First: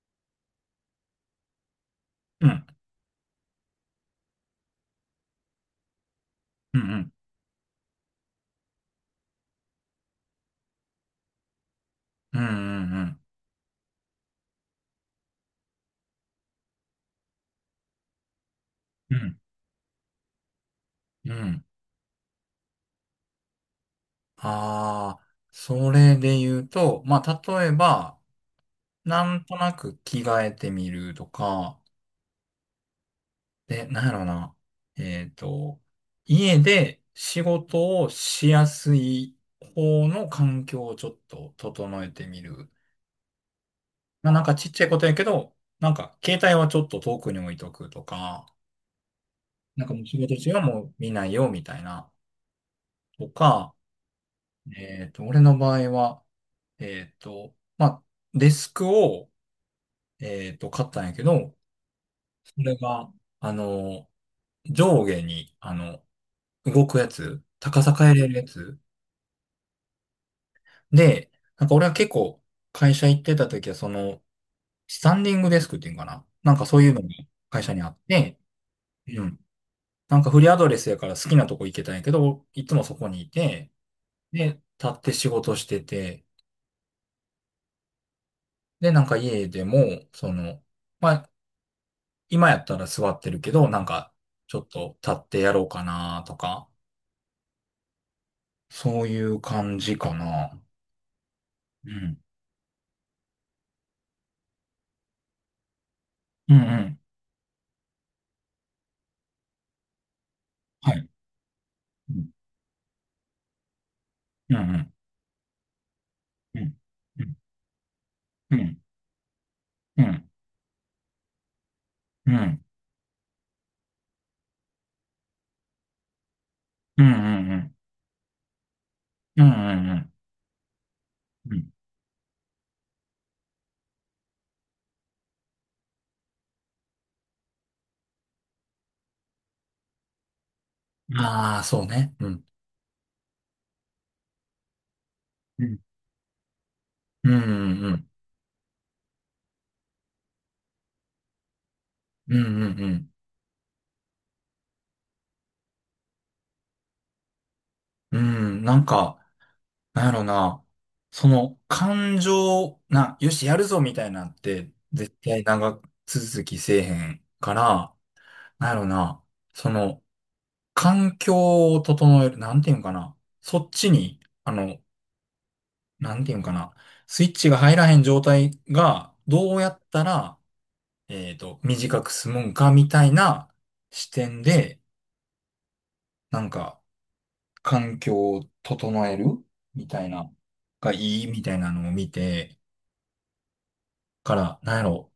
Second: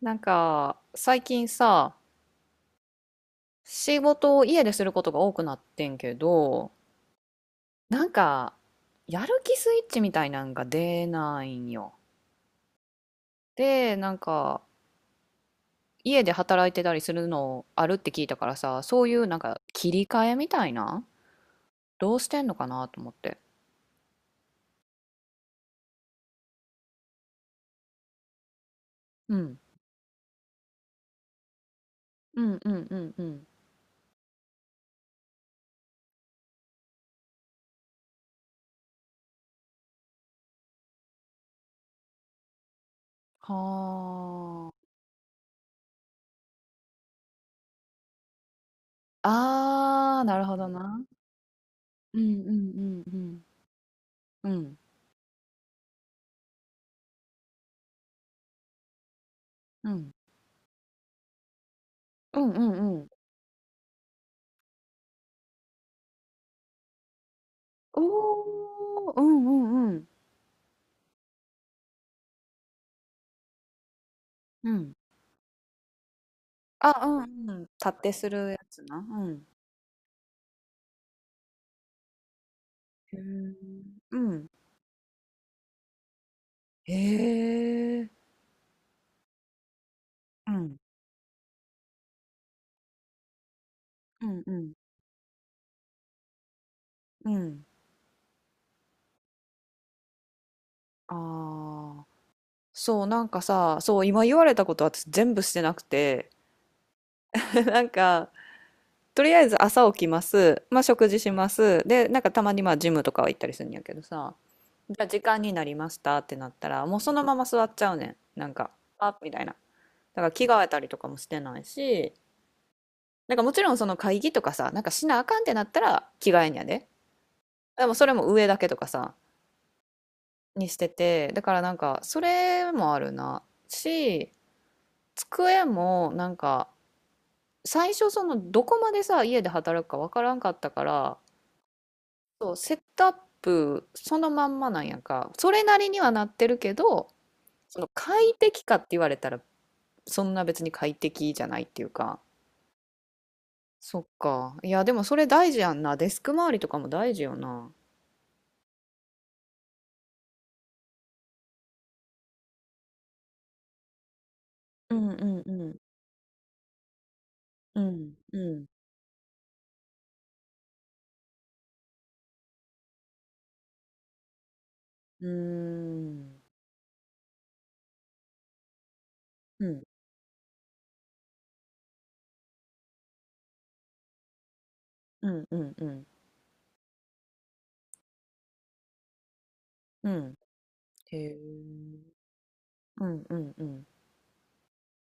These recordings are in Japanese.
なんか、最近さ、うん、仕事を家ですることが多くなってんけど、うん、なんか、やる気スイッチみたいなんが出ないんよ。うん、うん、で、なんか、家で働いてたりするのあるって聞いたからさ、そうういん、ううん。なんか切り替えみたいな、うん。どうしてんのかなと思って。ああ、それで言うと、まあ、例えば、なうんとん。なく着替えてみるとか。うんうんうんうん。で、なんやろな。えっと、家で仕事をしやすい方の環境をちょっと整えてみる。まあ、なんかちはっちゃいことやけど、なんか携帯はちょっと遠くに置いとくとか、なんかもう仕あ。あー、事なる中ほはどもうな。見ないよみたいな、うんうんうとんか、うん。うん。俺の場合は、まあ、デスクを、うん。買ったんやけど、うんそうれんうん。が、あの、上下に、動くやつ、高さ変えれるやつ。おー、うんうんうん。で、なんか俺は結構、会社行ってた時は、その、うん。スタンディングデスクっていうんかな。なんかそういうのあ、がうんうん。会立社にあっってすて、るやつな。ううん。ん。なんかフリーアドレスやから好きなとこ行けたんやけど、いつもそこへえ。にいて、うん。で、立って仕事してて、へえ。で、なんか家でも、そうの、ん。まあ、今やったら座ってるけど、なんか、うんうちょっん。と立ってやろうかなとか、うん。そういう感じかな。あうあ。ん。そう、なんかさ、そう、今言われたこと私全部してなくて、うんうん。なんか、とりあえず朝起きます。まあ、はい。食事します。で、うなんかんたまにまあ、ジムとかは行ったりするんやけどさ、うんうん。じゃあ時間になりましたってなっうたん。ら、もうそのまま座っちゃうねん。なんうか、ん。あ、みたいな。うだかん。ら着替えたりとかもしてないし、うん。なんかもちろんその会議とかさ、なんかしなあかんってなったら着替えんやで。うん。うん。うん。うん。でもそれも上だけとかさ、うんにしてて、だかうらんなんかそれもあるな。し、机もなんか最初そのどこまでさ、家で働くかわからんかったから、ああ、そうね。うん。そう、セットアップそのまんまなんやんか。それうなん。りにはなってるけど、うんうそんうのん。快適かって言われたらそんな別に快適じゃないっていうか。うんうんうん。そっか。いや、でもそれ大事やんな。デスク周りとかも大事よな。なんか、なんやろな。その感情、な、よし、やるぞみたいなんって、うんう絶ん対うん長続きせえへんかうら。ん、うん、なんやろな。その、環境を整える、なんていうんかな。そっちに、うーなんていうん、んかな。スイッチが入らへん状態が、どううやっん、たら、短く済むんか、みたいな視点で、うん、うん、うん、なんか、環境を整えるみたいうな、ん。がへいいみたいなのをえ。見て、うん、うん、うん。から、なんやろ。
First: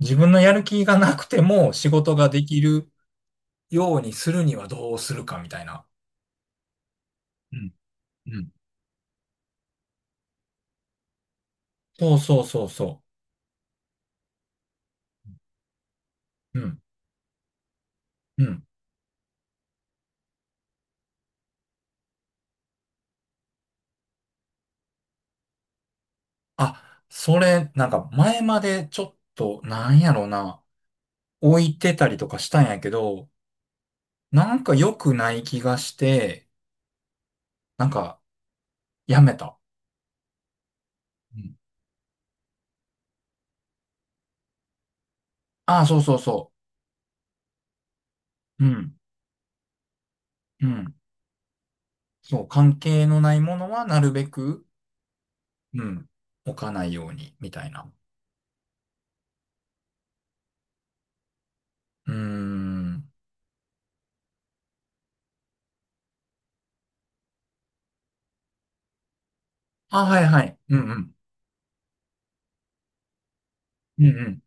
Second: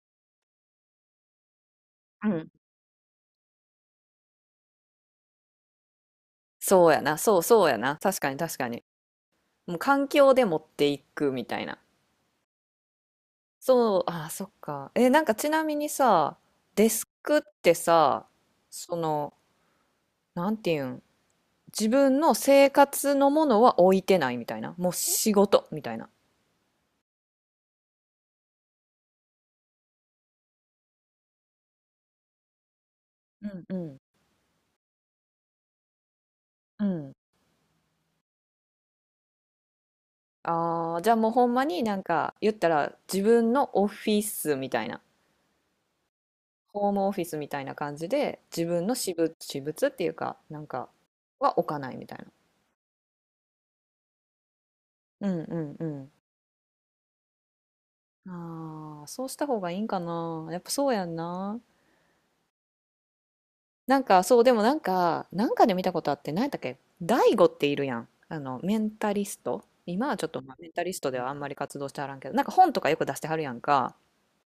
自分のやる気がなくても仕事がうでん。きるようにするにはどうするか、みたいな。そうやな、そううそうんやな。確うかにん確かに。もう環境で持っていくみたいな。そうそうそうそそう、あー、そっか。え、なんかちなみにさ、う。うんデスクってさ、うん。その、なんていうん、自分の生活のものは置いてないみたいな。もう仕事みたいな。あ、それ、なんか前までちょっと、なんやろな、置いてたりとかしたんやけど、うん、うん、なんか良くない気がして、うん。なんかやめた。ああ、じゃあもううほんん。まになんか言ったら自分のオフィスみたいな、ああ、そうそうそホームオフィスみたいな感じでう。う自分のん。私物、私物っていうかなうんかん。は置かないみたいな。そう、関係のないものはなるべく、うんうんううん、ん。置かないように、みたいな。ああ、そうした方がいいんかな。やっぱそうやんな。うーん。なんかそう、でもなんか、なんかで見たことあって、何やったっけ大悟っているやん。あの、メンタリスト。あ、今ははいちょっとはまあい。メンうタんリうストん。ではあんまり活動してはらんけど、なんか本とかよく出してはるやんか。うんうん。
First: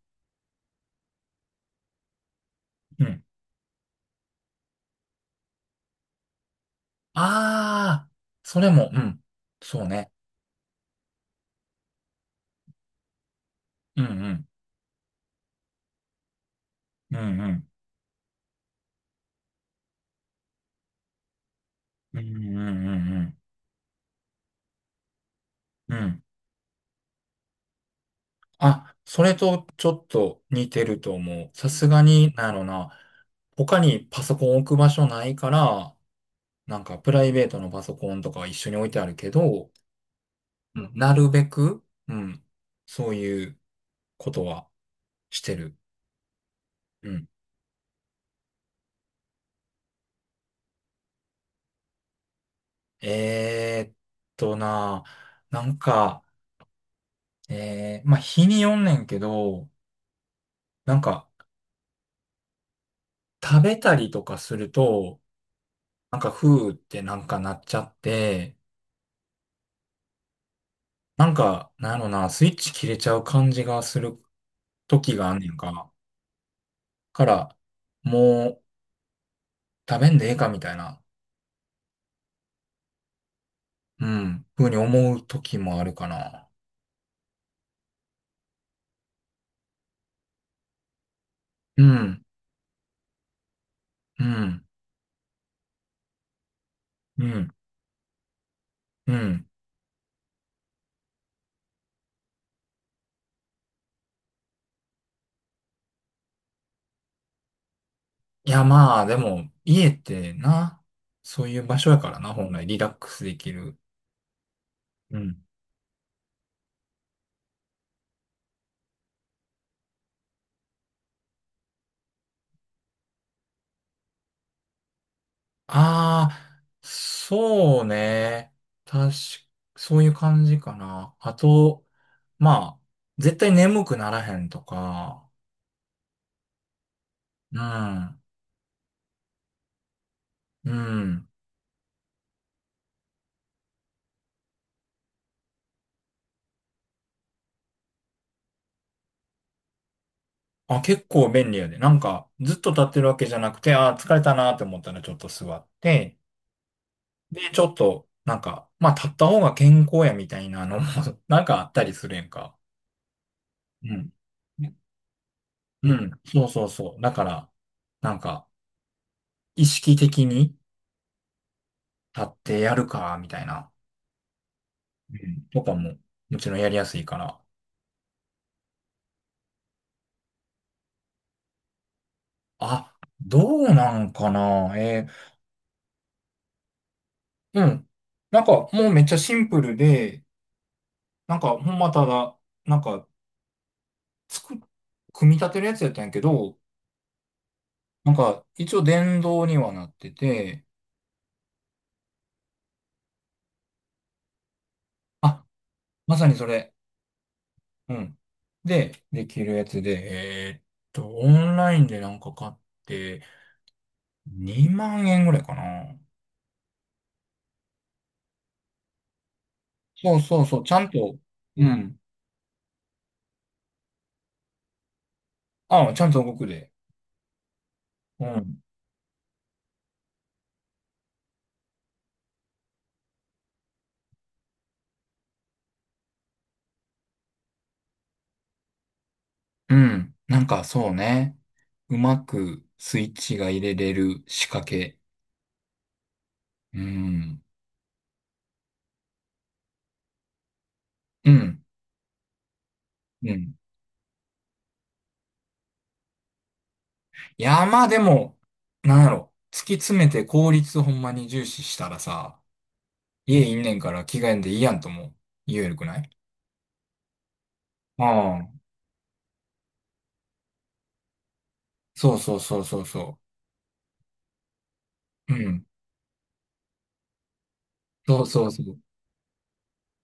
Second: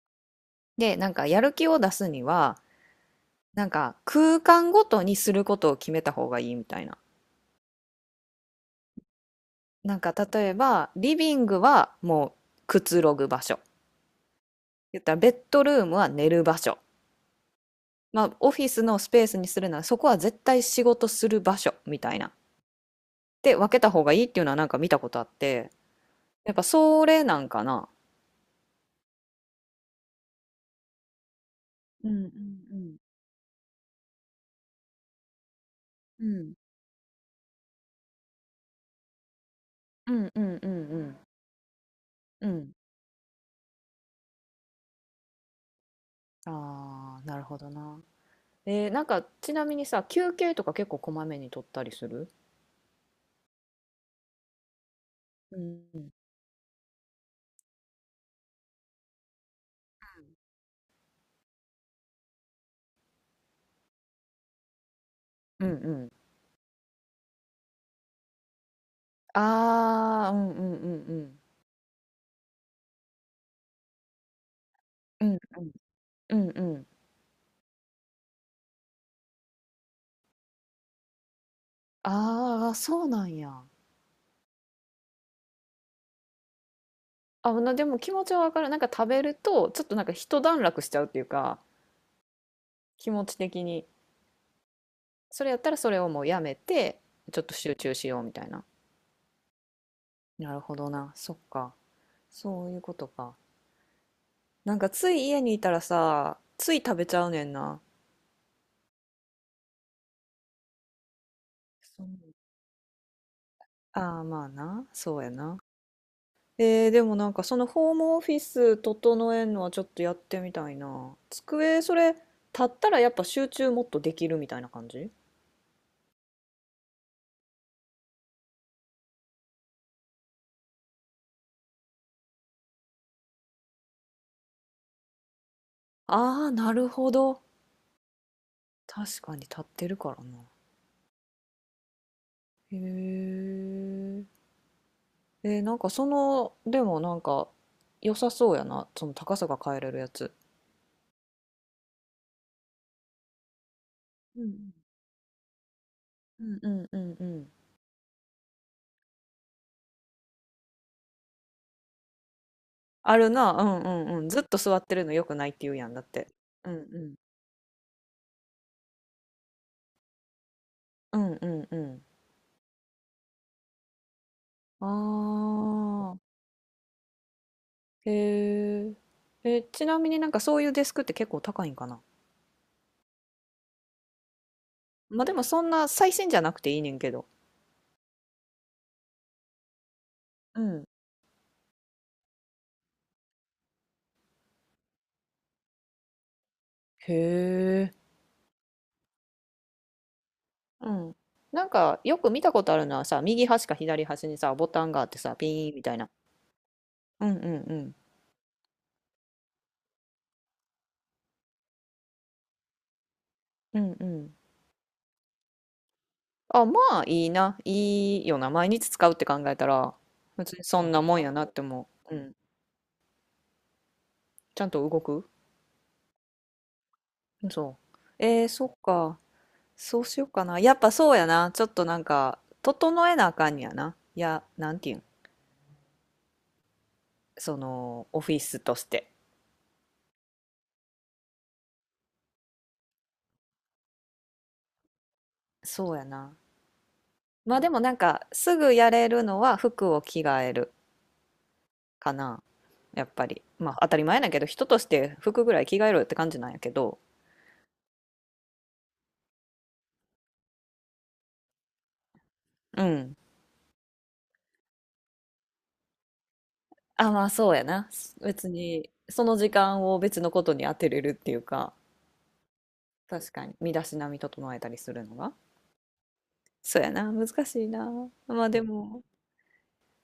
で、なんかやる気を出すには、うん。なんか空間ごとにすることを決めた方がいいみたいな。ああ、それも、うん。そうなんね。か例えばリビングはもうくつろぐ場所。うんうん。言ったらベッドルームは寝る場所。うんうん。まあオフィスのスペースにするならそこは絶対仕事する場所みたういな。んうんうんうんで分けた方がいいっていうのはなんか見たことあって、うん。うんやっぱそれなんかな。あ、それとちょっと似てると思う。さすがうんうに、なんやろな。ん他にパソコン置く場所ないから、うん。うん。なんかプライベートのパソコンとかは一緒に置いてあるけど、うんうんううんん。うなんるべく、うん、うん。そういうことはしてる。うああん。ーなるほどな。えーなんかちなみにさ、休憩とか結構こまめに取ったりする？えーっな、うなんんか、えー、まあ、日によんねんけど、なんか、食べたりとかすると、うんうん。なんか、ふーってなんかなっちゃって、ああ、うんうんうなんんか、なんやろな、スイッチ切れちゃう感じがする時うがあんん。ねんうんか。うん。うんうん。から、もう食べんでええかみたいな、ああ、そうなんや。うん、ふうに思う時もあるかな。あ、なでも気持ちはわかる。なんか食べると、ちょっとなんか一段落しちゃうっていうか、うん、気持ち的に。うん、それやったらそれをもうやめて、うちょっん、と集中しようみたいな。うん。なるほどな。そっか。そういうことか。なんかつい家にいたらさ、つい食べちゃうねんな。いや、まあ、でも、家ってな、そういう場所やそう。からな、本来、リラックスできる。ああ、まあな。うそうやん。な。えー、でもなんかそのホームオフィス整えんのはちょっとやってみたいな。机、それ、立ったらやっぱ集中もっとできるみたいな感じ？ああ、そうね。確か、そういう感じかな。あと、まあ、絶対眠くならへんとか、ああー、なるほど。うん。確かに立ってるからな。うん。へえ。えー、なんかその、でもなんか良さそうやな。その高さが変えれるやつ。あ、結構便利やで。なんか、ずっと立ってるわけじゃなくて、あー、疲れたなって思ったらちょっと座って、うんうんうんうで、ん。ちょっと、なんか、まあ、立った方が健康やみたいなのも なんかあったりするやんか。あるな。うんうん。うんうん。ずっと座ってるの良くないって言うやうんだっん。て。そうそううんそうう。だん。から、なんか、意識的にうんうんうん。立ってやるか、みたいな。あうん。とかも、あ。もちろんやりやすいから。へえ。え、ちなみになんかそういうデスクって結構高いんかな？あ、どうなんかな。えまあーでもそんな最新じゃなくていいねんけど。うん。なんか、もうめっちゃシンプルで、うん。なんか、ほんまただ、なんか、つく、組み立てるやつやったんやけど、へえ。なんか、一応電動にはなってて、うん。なんかよく見たことあるのはさ、右端か左端にさ、ボタンがあってさ、あ、ピーンみたいな。まさにそれ。うんうんううん。ん。で、できるやつで、えーっオンラインでなんか買って、うんうん。2万円ぐらいかな。あ、まあいいな。いいよな。毎日使うって考えたら、そうそう別そう、にちゃそんんなと、もんやなってう思ん。う。うん。ちゃんと動く？あ、ちゃんと動くで。そう。うえー、ん。そっか。そうしようかな。やっぱそうやな。ちょっとなんか、整えなあかんやな。いや、なんていうん。その、オフィスとして。うん。なんか、そうね。うまくスイッチが入れれる仕掛け。そうやな。うん。まあでもなんか、すぐやれるのは服を着替えるうん。かな。やっぱうり。ん。まあ当たり前だけど、人として服ぐらい着替えろよって感じなんやけど。いや、まあでも、なんやろ。突き詰めて効率ほんまに重視したらさ、うん。家いんねんから着替えんでいいやんとも言えるくないあ、まあそうやな。あ別あ、に、その時間を別のことに当てれるっていうか、そうそうそうそうそ確かに、身だしなみ整えたりするのう。が。うん。そうやな。難しいな。そうまそあうそでう。も。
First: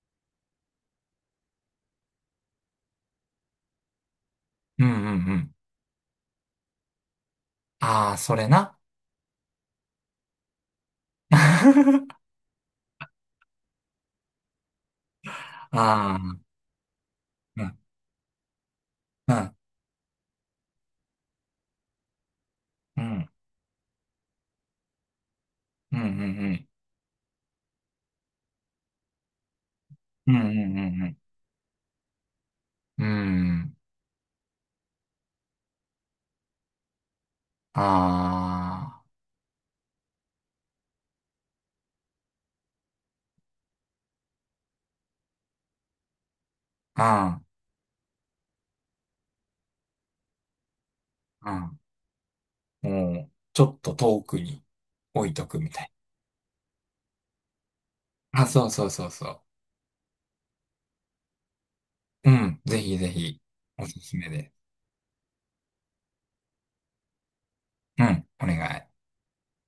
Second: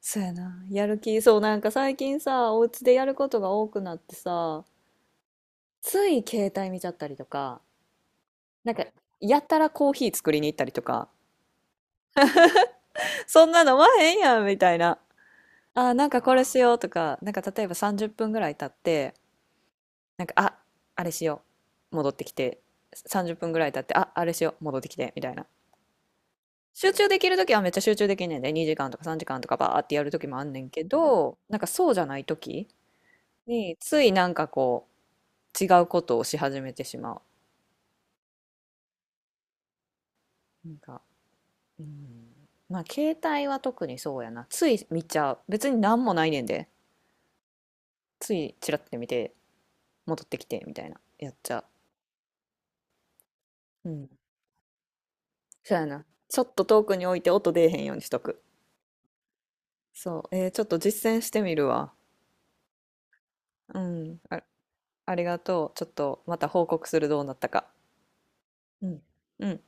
そうやな。やる気、そう、なんか最近さ、お家でやることが多くなってさ、うんうんうん。つい携帯見ちゃったりとか、ああ、それなんな。か、やたらコーヒー作りに行ったりとか、あ そんな飲まへんやんみたいな。あー、なんあ、かこれしようとか、なんかう例えばん、30分ぐらい経って、うん、なんか、あ、あれしよう。戻ってきて、うん、30分ぐらい経って、あ、あれしよう。戻ってきて、みたいな。うん、集中できるときはめっちゃ集中できんねんで、2時間とか3時間とかバーってやるときうん、うもあん、んねんうけん、うん、ど、なんかそうじゃないときうん。うんに、ついなんか違うことをし始めてしまあう。なんか、うん、まあ携帯は特にそうやな。つい見ちゃう。別に何もないねんで。あ、ついチラッて見て戻ってきてみたいな。やっうちゃん、うん。もう、ちょっう。うとん。遠くに置いとくみそうたやいな。ちょっと遠くに置いて音出えへんようにしとな。く。あ、そうそうそうそう。そう。えーちょっと実践してみるわ。うん、ぜひぜひ、うおすすん。めあ、です。ありがとう。ちょっとまた報告するどうなったか。うん、お願うい。ん。うん。